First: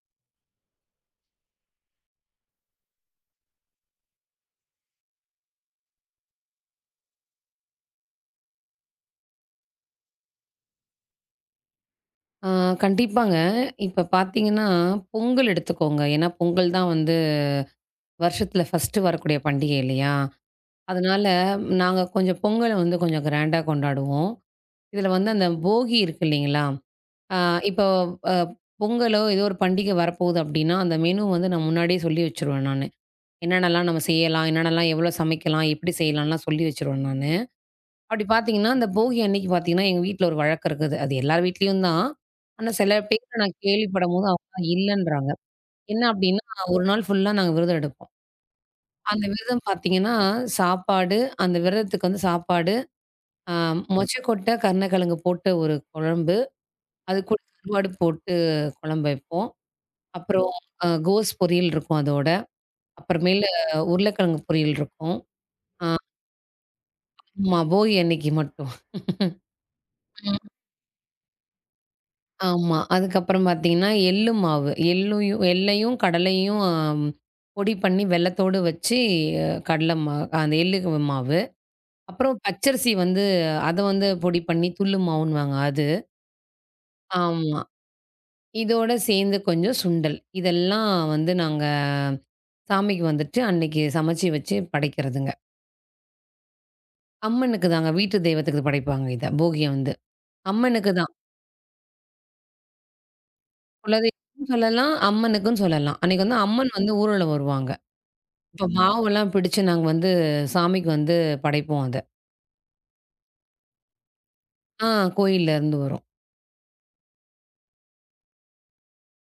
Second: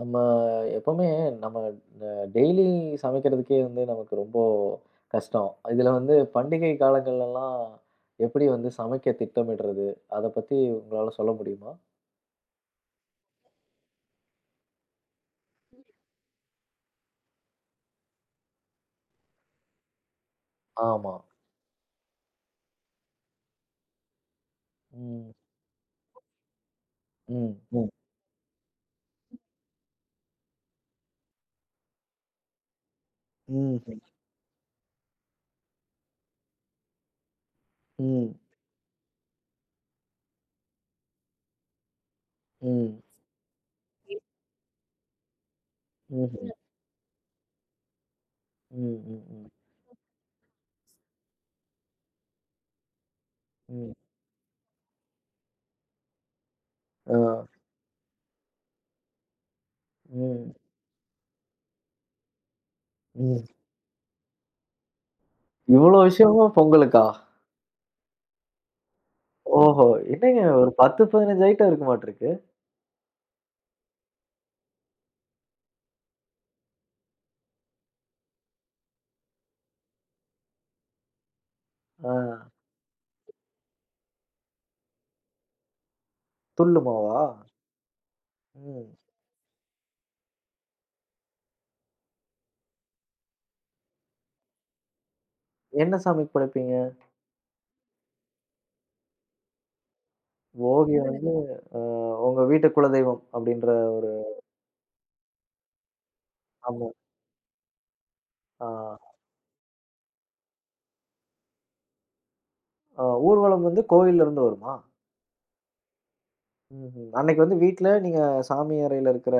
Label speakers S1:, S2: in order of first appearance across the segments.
S1: நம்ம எப்பவுமே நம்ம டெய்லி சமைக்கிறதுக்கே வந்து நமக்கு ரொம்ப கஷ்டம். இதுல வந்து பண்டிகை காலங்கள்லலாம் எப்படி வந்து சமைக்க திட்டமிடுறது? அத பத்தி உங்களால சொல்ல முடியுமா?
S2: ஆ கண்டிப்பாங்க. இப்ப பார்த்தீங்கன்னா, பொங்கல் எடுத்துக்கோங்க. ஏன்னா, பொங்கல் தான் வந்து வருஷத்துல ஃபர்ஸ்ட்டு வரக்கூடிய பண்டிகை இல்லையா?
S1: ஆமா.
S2: அதனால நாங்க கொஞ்சம் பொங்கல வந்து கொஞ்சம் கிராண்டா கொண்டாடுவோம். இதுல வந்து
S1: ம்.
S2: அந்த போகி இருக்கு இல்லைங்களா? அ
S1: ம்.
S2: இப்போ
S1: ம்.
S2: அ பொங்கலோ, ஏதோ ஒரு பண்டிகை வரப்போகுது அப்படின்னா, அந்த மெனு வந்து நான் முன்னாடியே சொல்லி வச்சுருவேன் நானு.
S1: ம்.
S2: என்னென்னலாம்
S1: ம்.
S2: நம்ம செய்யலாம்? என்னென்னலாம் எவ்வளோ சமைக்கலாம்? எப்படி செய்யலாம்லாம் சொல்லி வச்சுருவேன் நானு. அப்படி
S1: ம்.
S2: பார்த்தீங்கன்னா, அந்த போகி அன்னைக்கு பார்த்தீங்கன்னா, எங்க வீட்ல ஒரு வழக்கம் இருக்குது. அது எல்லார் வீட்லயும் தான். ஆனா சில
S1: ம்.
S2: பேர் நான் கேள்விப்படும்போது அவங்க இல்லன்றாங்க. என்ன அப்படின்னா,
S1: ம்ஹ்ம்.
S2: ஒரு நாள் ஃபுல்லா நாங்க விரதம் எடுப்போம்.
S1: ம். ம்.
S2: அந்த
S1: ம். ம்.
S2: விரதம் பார்த்தீங்கன்னா, சாப்பாடு அந்த விரதத்துக்கு வந்து சாப்பாடு, அ
S1: ம்.
S2: மொச்சக்கொட்டை, கருணக்கிழங்கு போட்டு ஒரு குழம்பு,
S1: ஆ.
S2: அது கூட கருவாடு போட்டு குழம்பு வைப்போம். அப்புறம்
S1: ம்.
S2: கோஸ் பொரியல் இருக்கும் அதோட.
S1: ம்.
S2: அப்புறமேலு உருளைக்கிழங்கு பொரியல் இருக்கும். ஆ
S1: இவ்ளோ விஷயமும் பொங்கலுக்கா?
S2: ஆமா போகி அன்னைக்கு மட்டும்.
S1: ஓஹோ! என்னங்க ஒரு 10, 15 ஐட்டம் இருக்கு மாட்டுருக்கு.
S2: ஆமா. அதுக்கப்புறம் பார்த்தீங்கன்னா, எள்ளு மாவு. எள்ளையும் எள்ளையும், கடலையும் பொடி பண்ணி வெல்லத்தோடு வச்சு கடல மா அந்த எள்ளு மாவு.
S1: ஆ.
S2: அப்புறம் பச்சரிசி வந்து அத வந்து பொடி பண்ணி துள்ளு மாவுன்னுவாங்க அது.
S1: துள்ளு மாவா?
S2: ஆமா. இதோட
S1: ம்.
S2: சேர்ந்து கொஞ்சம் சுண்டல். இதெல்லாம் வந்து நாங்க சாமிக்கு வந்துட்டு அன்னைக்கு சமைச்சு வச்சு படைக்கிறதுங்க.
S1: என்ன சமையல் படைப்பீங்க?
S2: அம்மனுக்கு தாங்க. வீட்டு தெய்வத்துக்கு படைப்பாங்க இத. போகிய வந்து. அம்மனுக்கு
S1: ஓகி
S2: தான்.
S1: வந்து அ உங்க வீட்டு குலதெய்வம் அப்படின்ற ஒரு
S2: குலதெய்வம்னு சொல்லலாம், அம்மனுக்குன்னு சொல்லலாம். அன்னைக்கு வந்து அம்மன்
S1: ஆமா.
S2: வந்து ஊர்வலம் வருவாங்க. இப்ப
S1: ஆ
S2: மாவெல்லாம் பிடிச்சு நாங்க வந்து சாமிக்கு வந்து படைப்போம் அத.
S1: அ ஊர்வலம் வந்து கோவில்ல இருந்து வருமா?
S2: ஆ கோயில்ல இருந்து வரும்.
S1: ம்ஹ்ம். அன்னைக்கு வந்து வீட்ல நீங்க சாமி அறையில இருக்கிற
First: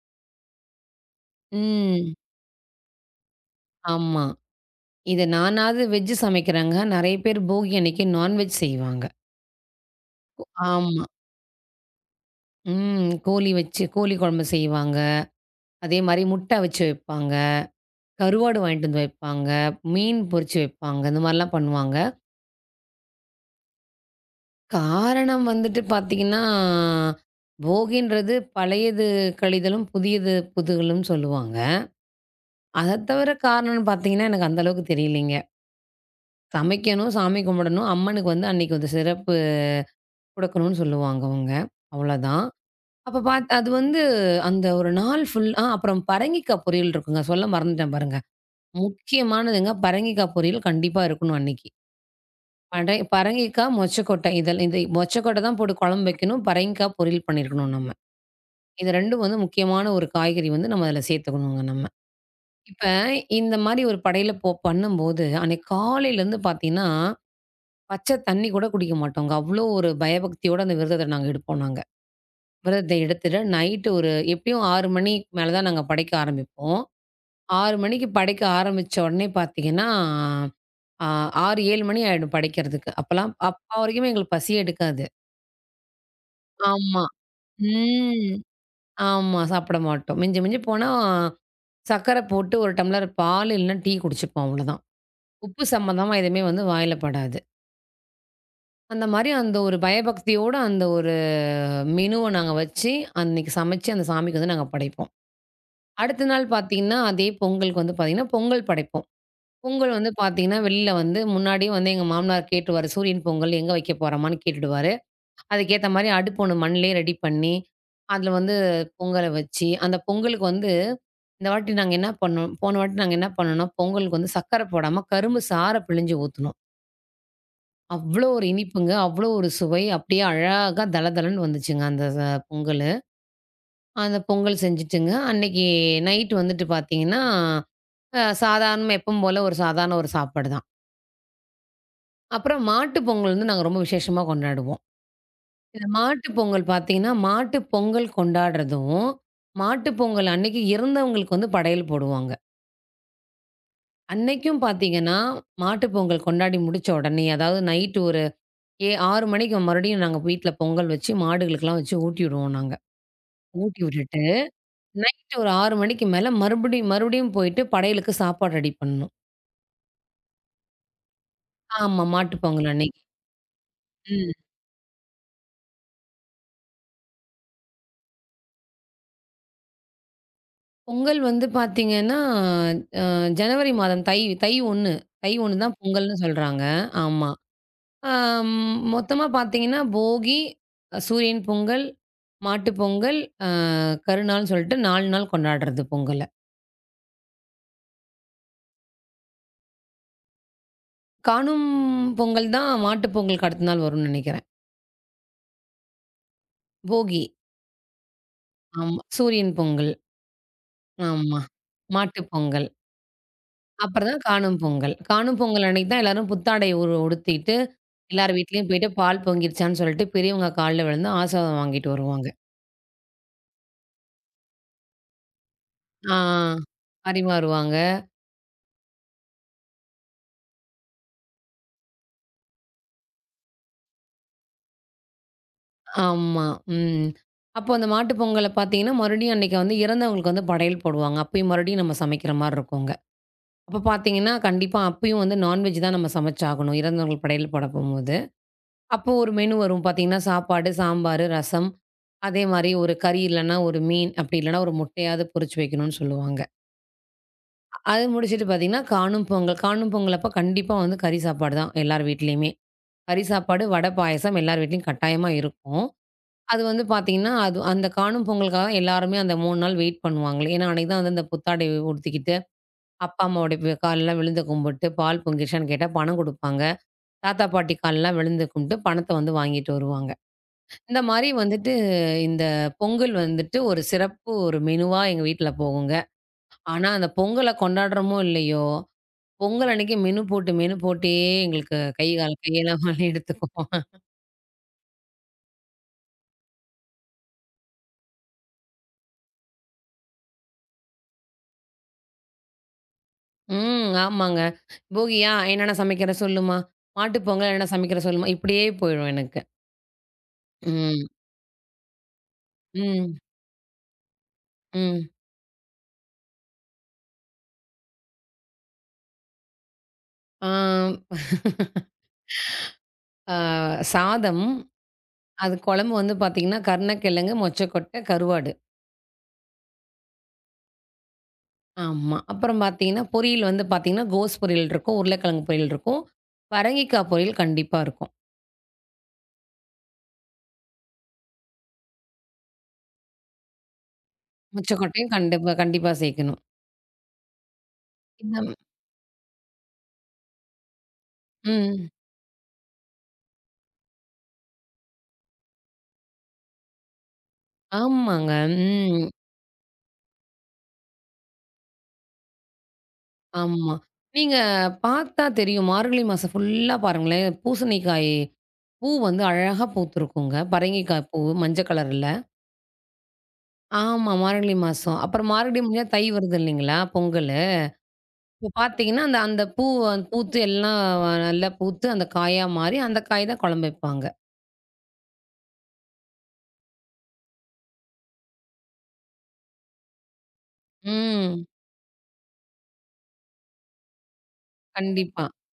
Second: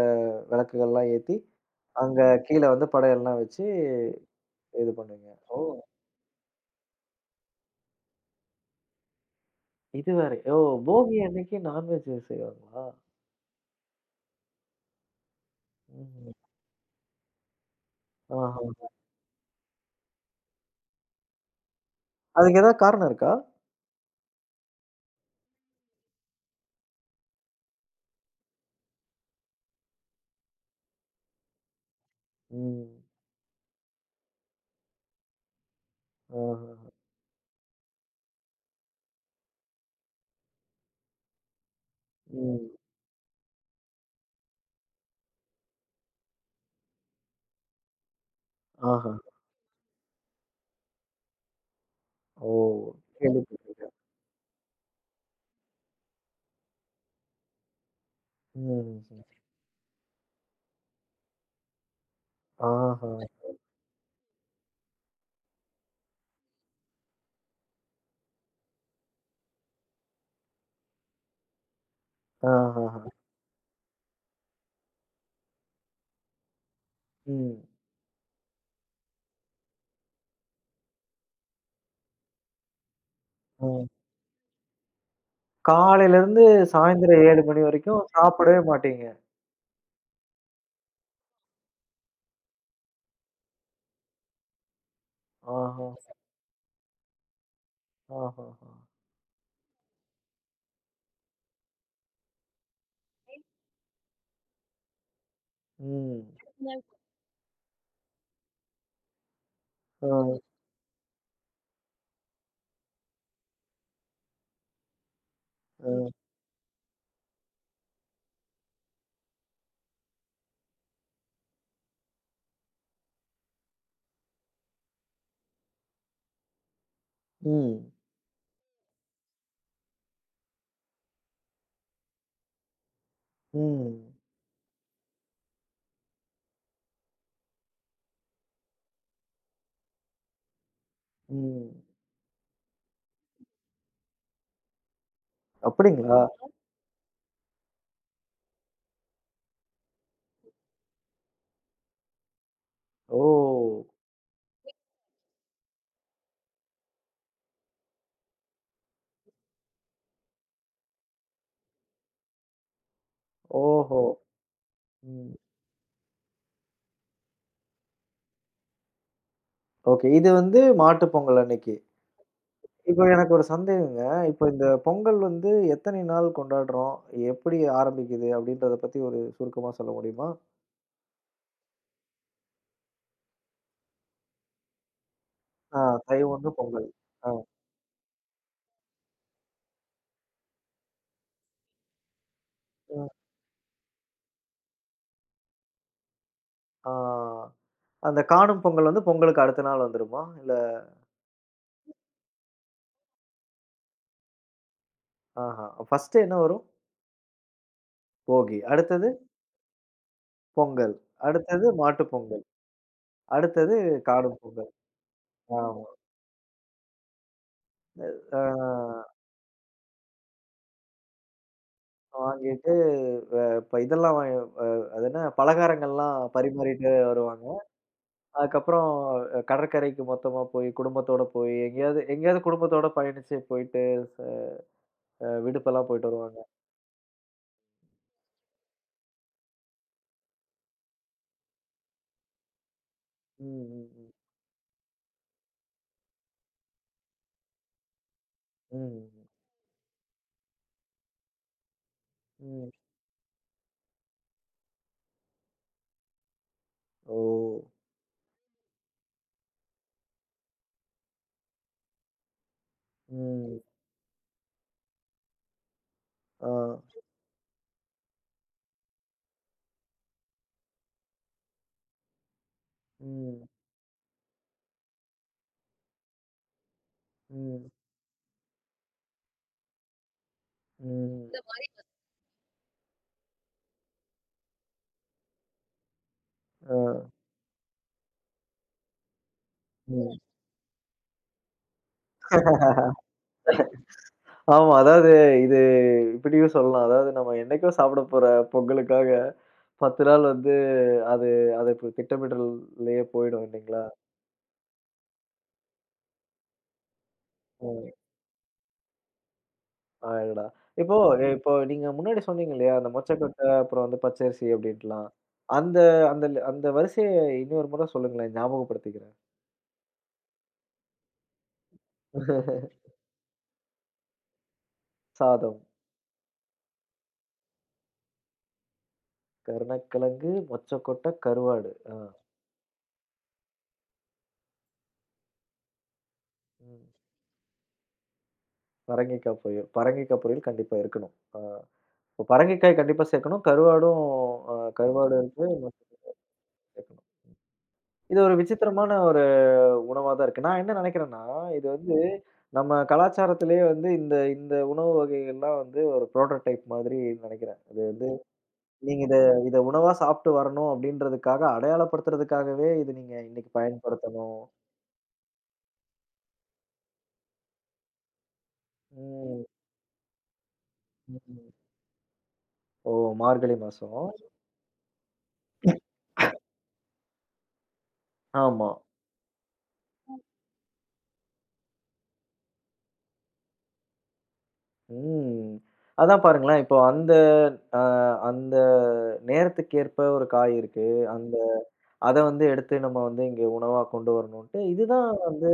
S1: விளக்குகள்லாம் ஏத்தி,
S2: ம்.
S1: அங்க கீழ வந்து படையல்லாம் வச்சு
S2: ஆமா.
S1: இது
S2: இத
S1: பண்ணுவீங்க. ஓ!
S2: நானாவது வெஜ் சமைக்கிறேங்க. நெறைய பேர் போகி அன்னைக்கு நான்வெஜ் செய்வாங்க.
S1: இது வேற. ஓ!
S2: ஆமா.
S1: போகி அன்னைக்கு நான்வெஜ் செய்வாங்களா?
S2: ம். கோழி வச்சு கோழி குழம்பு செய்வாங்க. அதே மாரி
S1: ம்ஹ்ம்.
S2: முட்டை வச்சு வைப்பாங்க. கருவாடு
S1: ஆஹா.
S2: வாங்கிட்டு வந்து வைப்பாங்க. மீன் பொரிச்சு வைப்பாங்க. இந்த மாரிலாம் பண்ணுவாங்க.
S1: அதுக்கு ஏதாவது காரணம் இருக்கா?
S2: காரணம் வந்துட்டு பார்த்தீங்கன்னா, போகின்றது பழையது கழிதலும், புதியது புதுகலும் சொல்லுவாங்க. அத
S1: ம்.
S2: தவிர காரணம்னு பார்த்தீங்கன்னா, எனக்கு அந்த அளவுக்கு தெரியலைங்க.
S1: ஆஹா.
S2: சமைக்கணும், சாமி கும்பிடணும், அம்மனுக்கு வந்து அன்னைக்கு வந்து சிறப்பு கொடுக்கணும்னு சொல்லுவாங்க அவங்க. அவ்வளோதான்.
S1: ம்.
S2: அப்ப பாத் அது வந்து அந்த ஒரு நாள் ஃபுல் அப்புறம் பரங்கிக்காய் பொரியல் இருக்குங்க. சொல்ல மறந்துட்டேன் பாருங்க.
S1: ஆஹா.
S2: முக்கியமானதுங்க பரங்கிக்காய் பொரியல் கண்டிப்பா இருக்கணும் அன்னைக்கு.
S1: ஓ!
S2: படை பரங்கிக்காய்,
S1: கேள்விப்பட்டிருக்கேன்.
S2: மொச்சக்கொட்டை இதெல் இந்த மொச்சக்கொட்டை தான் போட்டு குழம்பு வைக்கணும். பரங்கிக்காய் பொரியல் பண்ணியிருக்கணும் நம்ம. இது 2ம்
S1: ம்.
S2: வந்து முக்கியமான ஒரு காய்கறி வந்து நம்ம அதில சேர்த்துக்கணுங்க நம்ம. இப்ப
S1: ஆஹா.
S2: இந்த மாரி ஒரு படையில போ பண்ணும்போது, அன்னைக்கு காலையிலருந்து பார்த்தீங்கன்னா, பச்சை தண்ணி கூட குடிக்க மாட்டோங்க. அவ்ளோ ஒரு பயபக்தியோட அந்த விரதத்த நாங்க எடுப்போம் நாங்க. விரதத்தை
S1: ஆஹாஹா.
S2: எடுத்துட்டு நைட்டு ஒரு எப்பயும் 6 மணிக்கு மேல தான் நாங்க படைக்க ஆரம்பிப்போம்.
S1: ம்.
S2: 6 மணிக்கு படைக்க ஆரம்பிச்ச உடனே பார்த்தீங்கன்னா, அ 6, 7 மணி ஆயிடும் படைக்கிறதுக்கு. அப்பலாம்
S1: ஆ.
S2: அப்ப வரைக்குமே எங்களுக்கு பசியே எடுக்காது.
S1: காலையிலருந்து
S2: ஆமா.
S1: சாயந்திரம் 7 மணி வரைக்கும்
S2: ம்.
S1: சாப்பிடவே மாட்டீங்க.
S2: ஆமா. சாப்பிட மாட்டோம். மிஞ்சி மிஞ்சி போனா சர்க்கரை போட்டு ஒரு டம்ளர் பால் இல்லன்னா டீ குடிச்சுப்போம் அவ்ளோதான். உப்பு
S1: ஆஹா,
S2: சம்மந்தமா எதுவுமே வந்து வாயில படாது.
S1: ஆஹா,
S2: அந்த மாரி அந்த ஒரு பயபக்தியோட அந்த ஒரு மெனுவ நாங்க வச்சு, அன்னைக்கு சமைச்சு அந்த சாமிக்கு வந்து நாங்க படைப்போம். அடுத்த
S1: ம்.
S2: நாள் பார்த்தீங்கன்னா, அதே பொங்கலுக்கு வந்து பார்த்தீங்கன்னா, பொங்கல் படைப்போம். பொங்கல்
S1: ஆ,
S2: வந்து பார்த்தீங்கன்னா, வெளில வந்து முன்னாடியே வந்து எங்க மாமனார் கேட்டுருவாரு. சூரியன் பொங்கல் எங்க வைக்க போறோமான்னு கேட்டுடுவாரு. அதுக்கேத்த மாரி
S1: ஆ,
S2: அடுப்பு ஒண்ணு மண்லயே ரெடி பண்ணி, அதுல வந்து பொங்கல வச்சு, அந்த பொங்கலுக்கு வந்து இந்த வாட்டி நாங்க என்ன பண்ணோம் போன வாட்டி நாங்க என்ன பண்ணோம்னா, பொங்கலுக்கு வந்து சர்க்கரை போடாம கரும்பு சாறை பிழிஞ்சு ஊத்துனோம்.
S1: ம்,
S2: அவ்ளோ ஒரு இனிப்புங்க. அவ்ளோ ஒரு சுவை. அப்படியே அழகா தளதளன்னு வந்துச்சுங்க அந்த ச பொங்கலு.
S1: ம்,
S2: அந்த பொங்கல் செஞ்சுட்டுங்க, அன்னைக்கு நைட் வந்துட்டு பார்த்தீங்கன்னா, சாதாரணமா எப்பவும் போல ஒரு சாதாரண ஒரு சாப்பாடு தான்.
S1: ம்.
S2: அப்புறம் மாட்டு பொங்கல் வந்து நாங்க ரொம்ப விசேஷமா கொண்டாடுவோம். இந்த
S1: அப்படிங்களா?
S2: மாட்டு பொங்கல் பார்த்தீங்கன்னா, மாட்டு பொங்கல் கொண்டாடுறதும், மாட்டு பொங்கல் அன்னைக்கு இறந்தவங்களுக்கு வந்து படையல் போடுவாங்க.
S1: ஓ!
S2: அன்னைக்கும் பார்த்தீங்கன்னா, மாட்டு பொங்கல் கொண்டாடி முடிச்ச உடனே, அதாவது நைட்டு ஒரு 6 மணிக்கு மறுபடியும் நாங்க வீட்ல பொங்கல் வச்சு மாடுகளுக்கெல்லாம் வச்சு ஊட்டி விடுவோம் நாங்க. ஊட்டி
S1: ஓஹோ!
S2: விட்டுட்டு,
S1: ம்.
S2: நைட்டு ஒரு 6 மணிக்கு மேல மறுபடியும் மறுபடியும் போயிட்டு படையலுக்கு சாப்பாடு ரெடி பண்ணணும்.
S1: ஓகே. இது வந்து மாட்டுப் பொங்கல் அன்னைக்கு.
S2: ஆமா, மாட்டு பொங்கல் அன்னைக்கு.
S1: இப்ப எனக்கு ஒரு சந்தேகங்க.
S2: ம்.
S1: இப்ப இந்த பொங்கல் வந்து எத்தனை நாள் கொண்டாடுறோம்? எப்படி ஆரம்பிக்குது? அப்படின்றத பத்தி ஒரு சுருக்கமா சொல்ல முடியுமா?
S2: பொங்கல் வந்து பாத்தீங்கன்னா, அ ஜனவரி மாதம் தை தை 1 தை 1 தான்
S1: ஆ,
S2: பொங்கல்னு
S1: தை 1
S2: சொல்றாங்க.
S1: பொங்கல்.
S2: ஆமா.
S1: ஆ,
S2: அ மொத்தமா பாத்தீங்கன்னா, போகி, சூரியன் பொங்கல், மாட்டு
S1: ஆ.
S2: பொங்கல், அ கருநாள்னு சொல்லிட்டு 4 நாள் கொண்டாடுறது பொங்கல.
S1: ஆ, அந்த காணும் பொங்கல் வந்து பொங்கலுக்கு அடுத்த நாள் வந்துருமா? இல்ல
S2: காணும் பொங்கல் தான் மாட்டு பொங்கலுக்கு அடுத்த நாள் வரும்னு நெனைக்கிறேன்.
S1: ஆஹா. ஃபர்ஸ்ட்டு என்ன வரும்?
S2: போகி,
S1: போகி.
S2: ஆமா.
S1: அடுத்தது
S2: சூரியன் பொங்கல்,
S1: பொங்கல்.
S2: ஆமா.
S1: அடுத்தது மாட்டுப்
S2: மாட்டு
S1: பொங்கல்.
S2: பொங்கல்.
S1: அடுத்தது
S2: அப்புறம் தான்
S1: காணும்
S2: காணும்
S1: பொங்கல்.
S2: பொங்கல். காணும் பொங்கல்
S1: ஆமா.
S2: அன்னைக்கு தான் எல்லாரும் புத்தாடை உடுத்திட்டு, எல்லார் வீட்லயும் போயிட்டு
S1: ஆ
S2: பால் பொங்கிருச்சான்னு சொல்லிட்டு பெரியவங்க கால்ல விழுந்து ஆசீர்வாதம் வாங்கிட்டு வருவாங்க.
S1: வாங்கிட்டு இப்ப இதெல்லாம் வாங்கி அது என்ன பலகாரங்கள்லாம்
S2: ஆ
S1: பரிமாறிட்டு வருவாங்க.
S2: பரிமாறுவாங்க.
S1: அதுக்கப்புறம் கடற்கரைக்கு மொத்தமா போய், குடும்பத்தோட போய் எங்கேயாவது எங்கேயாவது குடும்பத்தோட பயணிச்சு போயிட்டு விடுப்பெல்லாம் போயிட்டு வருவாங்க.
S2: ஆமா. ம். அப்போ அந்த மாட்டு பொங்கல பார்த்தீங்கன்னா, மறுபடியும் அன்னைக்கு வந்து இறந்தவங்களுக்கு வந்து படையல் போடுவாங்க. அப்பயும் மறுபடியும் நம்ம சமைக்கிற மாரி இருக்குங்க.
S1: ம்,
S2: அப்ப
S1: ம், ம்.
S2: பார்த்தீங்கன்னா, கண்டிப்பா அப்பயும் வந்து நான்வெஜ் தான் நம்ம சமைச்சாகணும். இறந்தவங்களுக்கு படையல் போட போம்போது. அப்போ
S1: ம்,
S2: ஒரு மெனு வரும் பார்த்தீங்கன்னா, சாப்பாடு, சாம்பாரு, ரசம். அதே மாரி
S1: ம்.
S2: ஒரு கறி இல்லன்னா ஒரு மீன், அப்படி இல்லன்னா ஒரு முட்டையாவது பொரிச்சு வைக்கணும்னு சொல்லுவாங்க.
S1: ஓ!
S2: அது முடிச்சுட்டு பார்த்தீங்கன்னா, காணும் பொங்கல். காணும் பொங்கல் அப்ப கண்டிப்பா வந்து கறி சாப்பாடு தான் எல்லார் வீட்லயுமே. கறி
S1: ம்.
S2: சாப்பாடு, வடை, பாயாசம் எல்லார் வீட்லயும் கட்டாயமா இருக்கும்.
S1: ஆ.
S2: அது வந்து பார்த்தீங்கன்னா, அது அந்த காணும் பொங்கலுக்காக தான் எல்லாருமே அந்த 3 நாள் வெயிட் பண்ணுவாங்களே. ஏன்னா, அன்னைக்கு தான் வந்து அந்த புத்தாடை உடுத்திக்கிட்டு, அப்பா,
S1: ம்.
S2: அம்மாவோட கால்லாம் விழுந்து கும்பிட்டு, பால் பொங்கிருச்சான்னு கேட்டா பணம் குடுப்பாங்க. தாத்தா,
S1: ம்.
S2: பாட்டி கால்லாம் விழுந்து கும்பிட்டு, பணத்த வந்து வாங்கிட்டு வருவாங்க. இந்த
S1: ம்.
S2: மாரி
S1: இந்த
S2: வந்துட்டு, இந்த பொங்கல் வந்துட்டு ஒரு சிறப்பு ஒரு மெனுவா எங்க வீட்ல போகுங்க. ஆனா,
S1: ஆ.
S2: அந்த பொங்கல கொண்டாடுறோமோ இல்லையோ, பொங்கல் அன்னைக்கு
S1: ம்.
S2: மெனு போட்டு மெனு போட்டே எங்களுக்கு கை, கால் கையெல்லாம் வலி எடுத்துக்கும்.
S1: ஆமா. அதாவது இது இப்படியும் சொல்லலாம். அதாவது நம்ம என்னைக்கோ சாப்பிட போற பொங்கலுக்காக 10 நாள் வந்து அது அது இப்ப திட்டமிடல்லயே போயிடும் இல்லைங்களா?
S2: ம். ஆமாங்க. "போகியா? என்னென்ன சமைக்கிற சொல்லுமா? மாட்டு பொங்கல் என்னென்ன
S1: ம்.
S2: சமைக்கிற சொல்லுமா?" இப்படியே போயிடும் எனக்கு.
S1: அடடா! இப்போ
S2: ம்.
S1: இப்போ நீங்க முன்னாடி சொன்னீங்க இல்லையா? அந்த
S2: ம்.
S1: மொச்சக்கொட்டை அப்புறம் வந்து பச்சரிசி
S2: ம்.
S1: அப்படின்ட்டுலாம். அந்த அந்த அந்த வரிசைய இன்னொரு முறை சொல்லுங்களேன். ஞாபகப்படுத்திக்கிறேன்.
S2: ஆம், ஆ அ சாதம், அது
S1: சாதம்,
S2: குழம்பு வந்து பார்த்தீங்கன்னா, கருணக்கிழங்கு, மொச்சக்கொட்டை, கருவாடு.
S1: கருணக்கிழங்கு, மொச்சக்கொட்டை, கருவாடு. ஆ.
S2: ஆமா. அப்புறம் பார்த்தீங்கன்னா, பொரியல் வந்து பார்த்தீங்கன்னா, கோஸ் பொரியல் இருக்கும், உருளைக்கிழங்கு பொரியல் இருக்கும்,
S1: ம்.
S2: பரங்கிக்காய் பொரியல் கண்டிப்பா இருக்கும்.
S1: பரங்கிக்காய் பொரியல். பரங்கிக்காய் பொரியல் கண்டிப்பா இருக்கணும். ஆ. இப்போ பரங்கிக்காய் கண்டிப்பா சேர்க்கணும். கருவாடும்
S2: முச்சக்கொட்டையும்
S1: கருவாடு ம். இருக்கு.
S2: கண்டிப்பா
S1: முட்டை
S2: கண்டிப்பா சேர்க்கணும்.
S1: சேர்க்கணும். இது ஒரு
S2: இந்த
S1: விசித்திரமான ஒரு உணவா தான் இருக்கு. நான் என்ன நினைக்கிறேன்னா, இது
S2: ம்.
S1: வந்து நம்ம கலாச்சாரத்திலேயே வந்து இந்த இந்த உணவு வகைகள்லாம் வந்து ஒரு புரோட்டோடைப் மாதிரி நினைக்கிறேன். அது வந்து
S2: ஆமாங்க.
S1: நீங்க
S2: ம்.
S1: இத இத உணவா சாப்பிட்டு வரணும் அப்படின்றதுக்காக அடையாளப்படுத்துறதுக்காகவே இது நீங்க இன்னைக்கு
S2: ஆமா. நீங்க
S1: பயன்படுத்தணும்.
S2: பார்த்தா தெரியும். மார்கழி மாசம் ஃபுல்லா பாருங்களேன், பூசணிக்காய் பூ வந்து
S1: ம்.
S2: அழகா பூத்திருக்குங்க. பரங்கிக்காய் பூ
S1: ம்.
S2: மஞ்ச கலர்ல.
S1: ஓ! மார்கழி மாசம்.
S2: ஆமா. மார்கழி மாசம். அப்புறம் மார்கழி முடிஞ்சா தை வருது இல்லைங்களா? பொங்கலு. இப்ப
S1: ஆமா.
S2: பார்த்தீங்கன்னா, அந்த அந்த பூ அந்த பூத்து எல்லாம் நல்லா பூத்து அந்த காயா மாறி, அந்த காய் தான் குழம்பு வைப்பாங்க.
S1: ம். அதான் பாருங்களேன். இப்போ அந்த அ அந்த நேரத்துக்கேற்ப ஒரு காய் இருக்கு. அந்த
S2: ம்.
S1: அத வந்து எடுத்து நம்ம வந்து இங்க உணவா கொண்டு வரணுன்ட்டு, இதுதான்
S2: கண்டிப்பா.
S1: வந்து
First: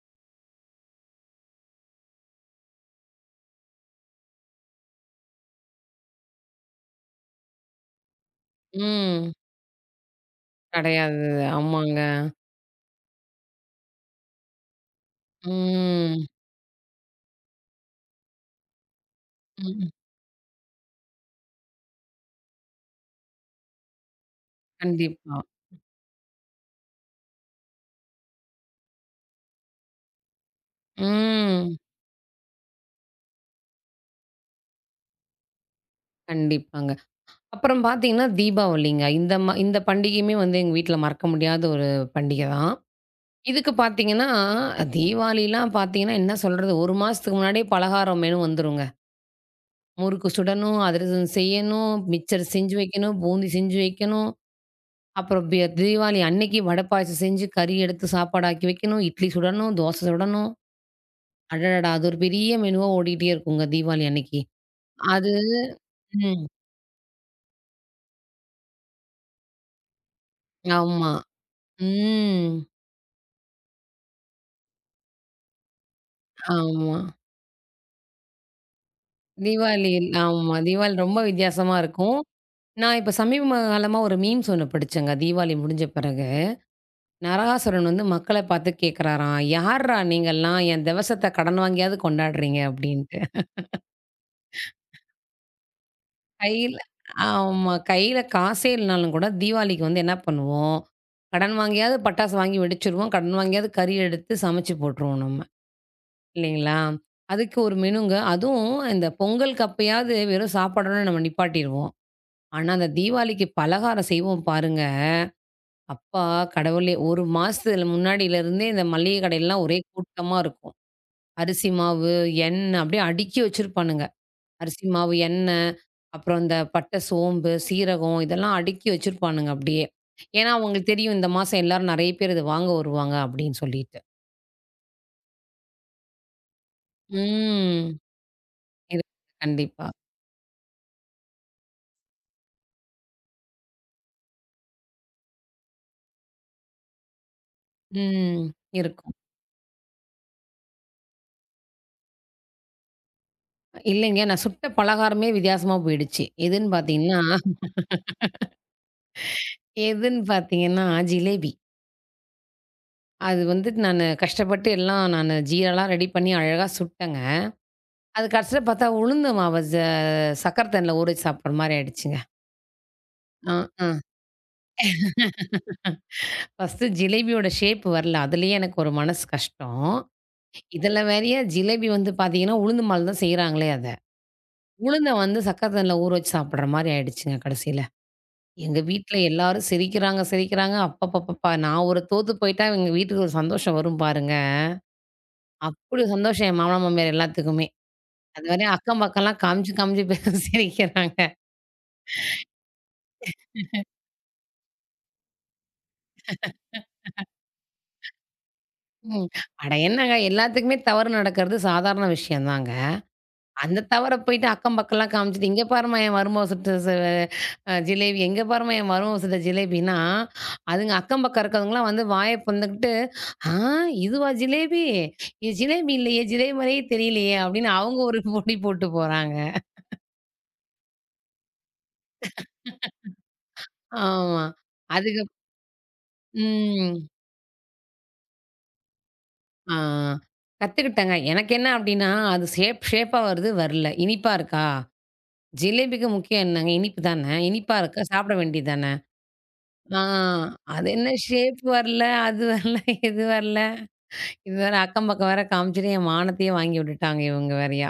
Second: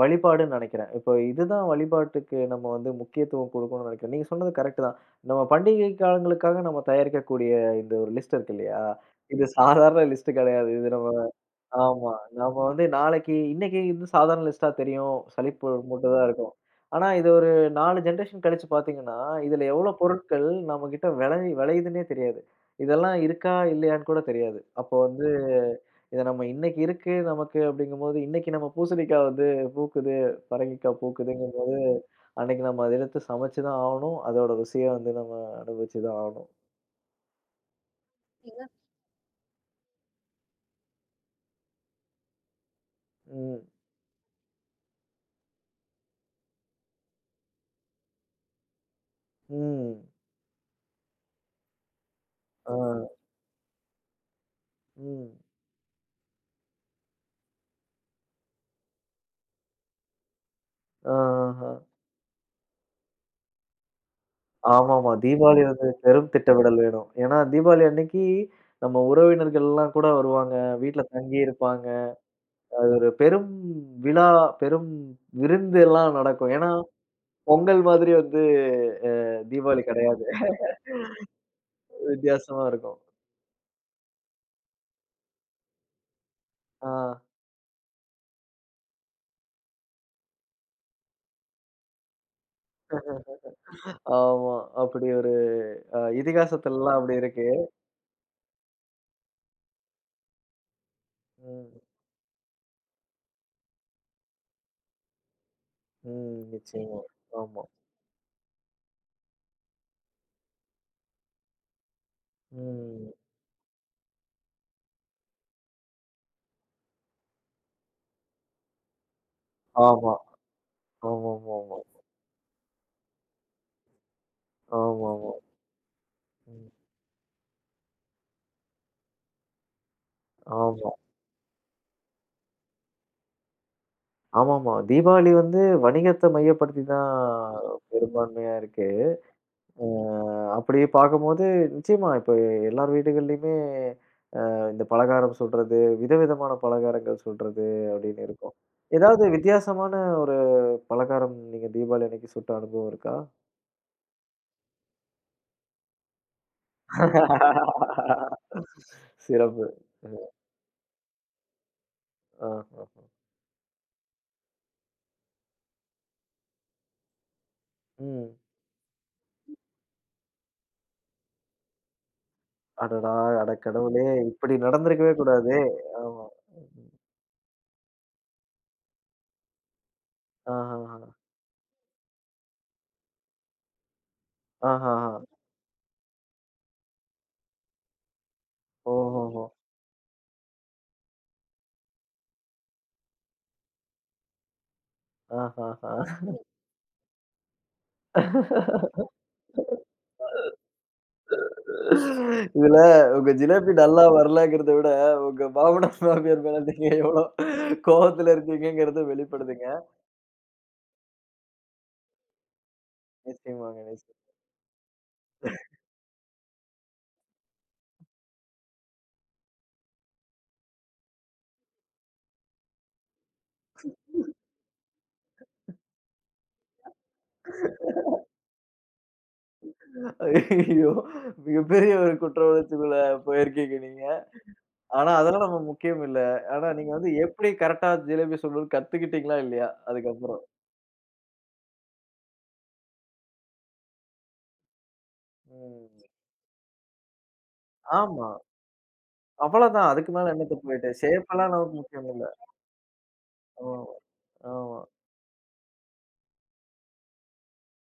S1: வழிபாடுன்னு நெனைக்கிறேன். இப்போ இதுதான் வழிபாட்டுக்கு நம்ம வந்து முக்கியத்துவம் குடுக்கணும்னு நெனைக்கிறேன். நீங்க சொன்னது கரெக்ட்டு தான். நம்ம பண்டிகை காலங்களுக்காக நம்ம தயாரிக்கக்கூடிய இந்த ஒரு லிஸ்ட் இருக்கு இல்லையா?
S2: ம்.
S1: இது சாதாரண லிஸ்ட் கெடையாது. இது நம்ம
S2: கிடையாது. ஆமாங்க.
S1: ஆமா. நாம வந்து நாளைக்கு இன்னைக்கு இது சாதாரண லிஸ்ட்டா தெரியும். சலிப்பு மூட்டதா
S2: ம்.
S1: இருக்கும். ஆனா இது ஒரு 4 ஜெனரேஷன் கழிச்சு பார்த்தீங்கன்னா, இதுல
S2: ம்.
S1: எவ்வளோ பொருட்கள் நம்மகிட்ட விளையுதுன்னே தெரியாது. இதெல்லாம் இருக்கா? இல்லையான்னு கூட தெரியாது. அப்போ வந்து
S2: கண்டிப்பா.
S1: இத நம்ம இன்னைக்கு இருக்கு நமக்கு அப்படிங்கும்போது, இன்னைக்கு நம்ம பூசணிக்காய் வந்து பூக்குது, பரங்கிக்காய் பூக்குதுங்கும்போது,
S2: ம்.
S1: அன்னைக்கு நம்ம அத எடுத்து சமைச்சு தான் ஆவணும். அதோட ருசிய வந்து நம்ம அனுபவிச்சு தான் ஆவணும்.
S2: கண்டிப்பாங்க. அப்புறம் பார்த்தீங்கன்னா,
S1: ஏங்க.
S2: தீபாவளிங்க. இந்த பண்டிகையுமே வந்து எங்க வீட்ல மறக்க முடியாத ஒரு பண்டிகை தான்.
S1: ம்.
S2: இதுக்கு பார்த்தீங்கன்னா, தீபாவளிலாம் பார்த்தீங்கன்னா, என்ன சொல்றது? 1 மாசத்துக்கு முன்னாடியே பலகாரம் மெனு வந்துருங்க.
S1: ம்.
S2: முறுக்கு சுடணும், அதிரசம் செய்யணும், மிச்சர் செஞ்சு
S1: ஆ.
S2: வைக்கணும், பூந்தி செஞ்சு வைக்கணும்.
S1: ம்.
S2: அப்புறம் தீபாவளி அன்னைக்கு வடை பாயாசம் செஞ்சு, கறி எடுத்து சாப்பாடாக்கி வைக்கணும், இட்லி சுடணும், தோசை சுடணும்.
S1: ஆ. ஆஹ.
S2: அடடடா! அது ஒரு பெரிய மெனுவா ஓடிட்டே இருக்குங்க தீபாவளி அன்னைக்கு.
S1: ஆமாமா.
S2: அது
S1: தீபாவளி வந்து பெரும்
S2: ம்.
S1: திட்டமிடல் வேணும். ஏன்னா தீபாவளி அன்னைக்கு நம்ம உறவினர்கள்லாம் கூட வருவாங்க. வீட்ல
S2: ஆமா.
S1: தங்கி இருப்பாங்க.
S2: ம்.
S1: அது ஒரு பெரும் விழா, பெரும் விருந்து எல்லாம் நடக்கும். ஏன்னா
S2: ஆமா.
S1: பொங்கல் மாதிரி வந்து அ தீபாவளி
S2: தீபாவளி
S1: கிடையாது.
S2: ஆமா. தீபாவளி ரொம்ப வித்தியாசமா இருக்கும்.
S1: வித்தியாசமா
S2: நான்
S1: இருக்கும்.
S2: இப்ப சமீப காலமா ஒரு மீம்ஸ் ஒண்ணு படிச்சேங்க, தீபாவளி முடிஞ்ச பிறகு.
S1: ஆ
S2: நரகாசுரன் வந்து மக்கள பார்த்து கேட்கிறாராம், "யார்றா நீங்கல்லாம் என் தெவசத்த கடன் வாங்கியாவது கொண்டாடுறீங்க?" அப்படின்ட்டு.
S1: ஆமா. அப்படி ஒரு
S2: கையில
S1: இதிகாசத்துலலாம் அப்படி இருக்கு.
S2: ஆமா. கையில காசே இல்லனாலும் கூட தீபாவளிக்கு வந்து என்ன பண்ணுவோம், கடன்
S1: ம்.
S2: வாங்கியாவது பட்டாசு வாங்கி வெடிச்சுருவோம். கடன் வாங்கியாவது கறி எடுத்து சமைச்சு போட்டுருவோம் நம்ம.
S1: ம்.
S2: இல்லைங்களா?
S1: நிச்சயமா.
S2: அதுக்கு
S1: ஆமா.
S2: ஒரு மெனுங்க. அதுவும் இந்த பொங்கலுக்கு அப்பயாவது வெறும் சாப்பாடோட நம்ம நிப்பாட்டிருவோம். ஆனா, அந்த
S1: ம்.
S2: தீபாவளிக்கு பலகாரம் செய்வோம் பாருங்க. அப்பா கடவுளே! ஒரு மாசத்துல முன்னாடியிலருந்தே இந்த மளிகை கடையெல்லாம் ஒரே
S1: ஆமா.
S2: கூட்டமா இருக்கும். அரிசி
S1: ஆமாமாமா.
S2: மாவு, எண்ணெய் அப்படியே அடுக்கி வச்சிருப்பானுங்க. அரிசி மாவு,
S1: ஆமாமா.
S2: எண்ணெய், அப்புறம் இந்த
S1: ம்.
S2: பட்டை, சோம்பு, சீரகம் இதெல்லாம் அடுக்கி வச்சிருப்பானுங்க அப்படியே. ஏன்னா,
S1: ஆமா. ஆமா
S2: அவங்களுக்கு தெரியும் இந்த மாசம் எல்லாரும் நெறைய பேர் இத வாங்க வருவாங்க அப்படின்னு சொல்லிட்டு.
S1: ஆமாமா. தீபாவளி வந்து வணிகத்த மையப்படுத்தி தான்
S2: ம்.
S1: பெரும்பான்மையா இருக்கு.
S2: இருக்கு.
S1: அ
S2: கண்டிப்பா.
S1: அப்படி பார்க்கும்போது நிச்சயமா இப்ப எல்லார் வீடுகள்லயுமே இந்த பலகாரம் சுடுறது, விதவிதமான பலகாரங்கள் சுடுறது அப்படின்னு
S2: ம்.
S1: இருக்கும்.
S2: இருக்கும்.
S1: ஏதாவது வித்தியாசமான ஒரு பலகாரம் நீங்க தீபாவளி அன்னைக்கு சுட்ட அனுபவம் இருக்கா?
S2: இல்லைங்க. நான் சுட்ட பலகாரமே வித்தியாசமா போயிடுச்சு. எதுன்னு பார்த்தீங்கன்னா
S1: சிறப்பு.
S2: எதுன்னு
S1: அ
S2: பார்த்தீங்கன்னா, ஜிலேபி.
S1: ஆஹா.
S2: அது வந்து நானு கஷ்டப்பட்டு எல்லாம் நானு ஜீராலாம் ரெடி பண்ணி அழகா சுட்டேங்க. அது
S1: ம்.
S2: கடைசில பார்த்தா உளுந்து மாவ ச சக்கர தண்ணில ஊற வச்சு சாப்பிடுற மாரி ஆயிடுச்சுங்க.
S1: அடடா! அட
S2: அ, அ.
S1: கடவுளே! இப்படி நடந்திருக்கவே கூடாதே! ஆமா.
S2: ஃபர்ஸ்ட்டு ஜிலேபியோட ஷேப் வரல. அதுலயே எனக்கு ஒரு மனசு கஷ்டம்.
S1: ஆஹாஹா.
S2: இதில வேறயா ஜிலேபி வந்து பார்த்தீங்கன்னா, உளுந்து மாவுல தான் செய்றாங்களே அத.
S1: ஆஹாஹா.
S2: உளுந்த வந்து சக்கர தண்ணில ஊற வச்சு சாப்பிடுற மாரி ஆயிடுச்சுங்க கடைசில. எங்க வீட்ல
S1: ஓஹோஹோ!
S2: எல்லாரும் சிரிக்கிறாங்க. அப்பப்பப்பப்பா! நான் ஒரு தோத்து போயிட்டா, எங்க வீட்டுக்கு ஒரு சந்தோஷம் வரும் பாருங்க.
S1: ஆஹாஹா.
S2: அப்படி ஒரு சந்தோஷம் என் மாமனார், மாமியார் எல்லாத்துக்குமே. அதுவர அக்கம் பக்கம்லாம் காமிச்சு, காமிச்சு பே சிரிக்கிறாங்க.
S1: இதுல உங்க ஜிலேபி நல்லா வரலங்கிறத விட, உங்க மாமனார், மாமியார் மேல நீங்க எவ்வளோ கோவத்துல இருக்கீங்கங்கிறத
S2: ம்.
S1: வெளிப்படுதுங்க.
S2: அட என்னங்க எல்லாத்துக்குமே தவறு நடக்கிறது சாதாரண விஷயம் தாங்க.
S1: நிச்சயமாங்க,
S2: அந்த தவற
S1: நிச்சயமா.
S2: போயிட்டு அக்கம் பக்கம்லாம் காமிச்சுட்டு, "இங்க பாரும்மா என் மருமக சுட்ட ச அ ஜிலேபி. எங்க பாரும்மா என் மருமக சுட்ட ஜிலேபின்னா" அதுங்க அக்கம் பக்கம் இருக்கிறவங்கலாம் வந்து வாய பொளந்துக்கிட்டு, "ஆ "இதுவா ஜிலேபி? இது ஜிலேபி இல்லையே! ஜிலேபி மாரியே தெரியலையே!" அப்படின்னு அவங்க ஒரு பொடி போட்டு போறாங்க.
S1: ஐயய்யோ! மிகப்பெரிய ஒரு குற்ற உணர்ச்சிக்குள்ள போயிருக்கீங்க நீங்க.
S2: ஆமா.
S1: ஆனா,
S2: அதுக்கு
S1: அதெல்லாம் நம்ம முக்கியம் இல்ல. ஆனா, நீங்க
S2: ம்.
S1: வந்து எப்படி கரெக்ட்டா ஜிலேபி சுடணும்னு கத்துக்கிட்டீங்களா இல்லையா?
S2: ஆ.
S1: அதுக்கப்புறம்.
S2: கத்துக்கிட்டேங்க. எனக்கு என்ன அப்படின்னா, அது ஷேப்பா வருது வரல. இனிப்பா இருக்கா?
S1: ம்.
S2: ஜிலேபிக்கு முக்கியம் என்னங்க? இனிப்பு தானே! இனிப்பா இருக்கா?
S1: ஆமா.
S2: சாப்பிட வேண்டியது தானே!
S1: அவ்வளதான்.
S2: ஆ.
S1: அதுக்கு மேல என்ன தப்பு
S2: அது
S1: ஆயிட்டு?
S2: என்ன
S1: ஷேப்பெல்லாம்
S2: ஷேப்
S1: நமக்கு
S2: வரல,
S1: முக்கியம் இல்ல.
S2: அது வரல, இது வரல.
S1: ஆமா.
S2: இது வேற
S1: ஆமா.
S2: அக்கம் பக்கம் வேற காமிச்சுட்டு என் மானத்தையே வாங்கி விட்டுட்டாங்க இவங்க வேறயா.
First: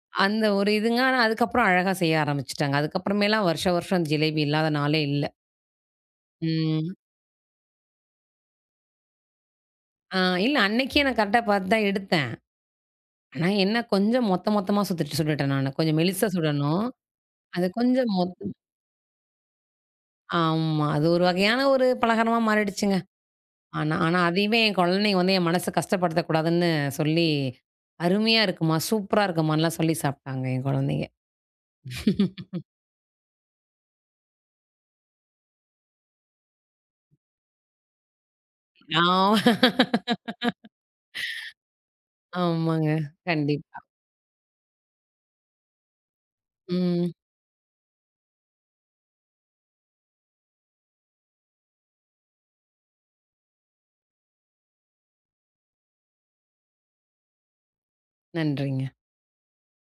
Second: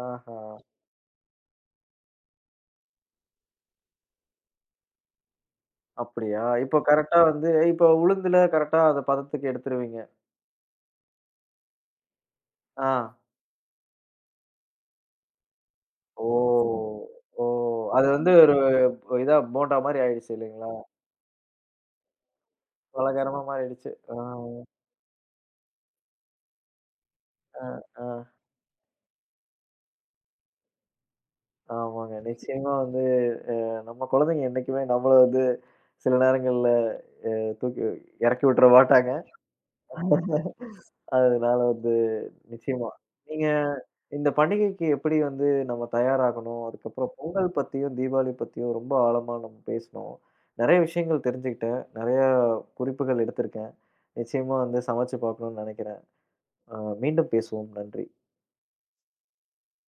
S1: ஆஹா.
S2: அந்த ஒரு இதுங்க ஆனா அதுக்கப்புறம் அழகா செய்ய ஆரம்பிச்சுட்டாங்க. அதுக்கப்புறமேலாம் வருஷம் வருஷம் அந்த ஜிலேபி இல்லாத நாளே இல்ல.
S1: அப்படியா? இப்போ
S2: ம்.
S1: கரெக்ட்டா வந்து இப்போ உளுந்துல கரெக்ட்டா அந்த பதத்துக்கு எடுத்துருவீங்க.
S2: ஆ இல்ல அன்னைக்கே நான் கரெக்ட்டா பார்த்து தான் எடுத்தேன்.
S1: ஆ.
S2: ஆனா என்ன கொஞ்சம் மொத்த மொத்தமா சுட்டுட்டேன் நானு. கொஞ்சம் மெலிசா சுடணும்.
S1: ஓ! ஓ!
S2: அது
S1: அது
S2: கொஞ்சம்
S1: வந்து
S2: மொத்
S1: ஒரு இதா போண்டா மாரி ஆயிடுச்சு இல்லைங்களா?
S2: ஆமா. அது ஒரு வகையான ஒரு பலகாரமா மாறிடுச்சுங்க.
S1: பலகாரமா மாறிடுச்சு.
S2: ஆனா
S1: ஆ,
S2: ஆனா அதையுமே என் குழந்தைங்க வந்து என் மனச கஷ்டப்படுத்தக்கூடாதுன்னு சொல்லி,
S1: ஆ, ஆ.
S2: அருமையா இருக்குமா, சூப்பரா இருக்குமான்லாம் சொல்லி சாப்ட்டாங்க என் குழந்தைங்க.
S1: ஆமாங்க. நிச்சயமா வந்து அ நம்ம குழந்தைங்க என்னைக்குமே நம்மள வந்து சில நேரங்கள்ல அ தூக்கி இறக்கி விட்டுற மாட்டாங்க.
S2: ஆமா.
S1: அதனால வந்து
S2: ஆமாங்க.
S1: நிச்சயமா. நீங்க
S2: கண்டிப்பா.
S1: இந்த பண்டிகைக்கு எப்படி வந்து நம்ம தயாராகணும்?
S2: ம்.
S1: அதுக்கப்புறம் பொங்கல் பத்தியும், தீபாவளி பத்தியும் ரொம்ப ஆழமா நம்ம பேசினோம். நெறைய விஷயங்கள் தெரிஞ்சுக்கிட்டேன். நெறைய குறிப்புகள் எடுத்திருக்கேன். நிச்சயமா வந்து சமைச்சு பார்க்கணும்னு நெனைக்கிறேன். அ மீண்டும் பேசுவோம். நன்றி.
S2: நன்றிங்க.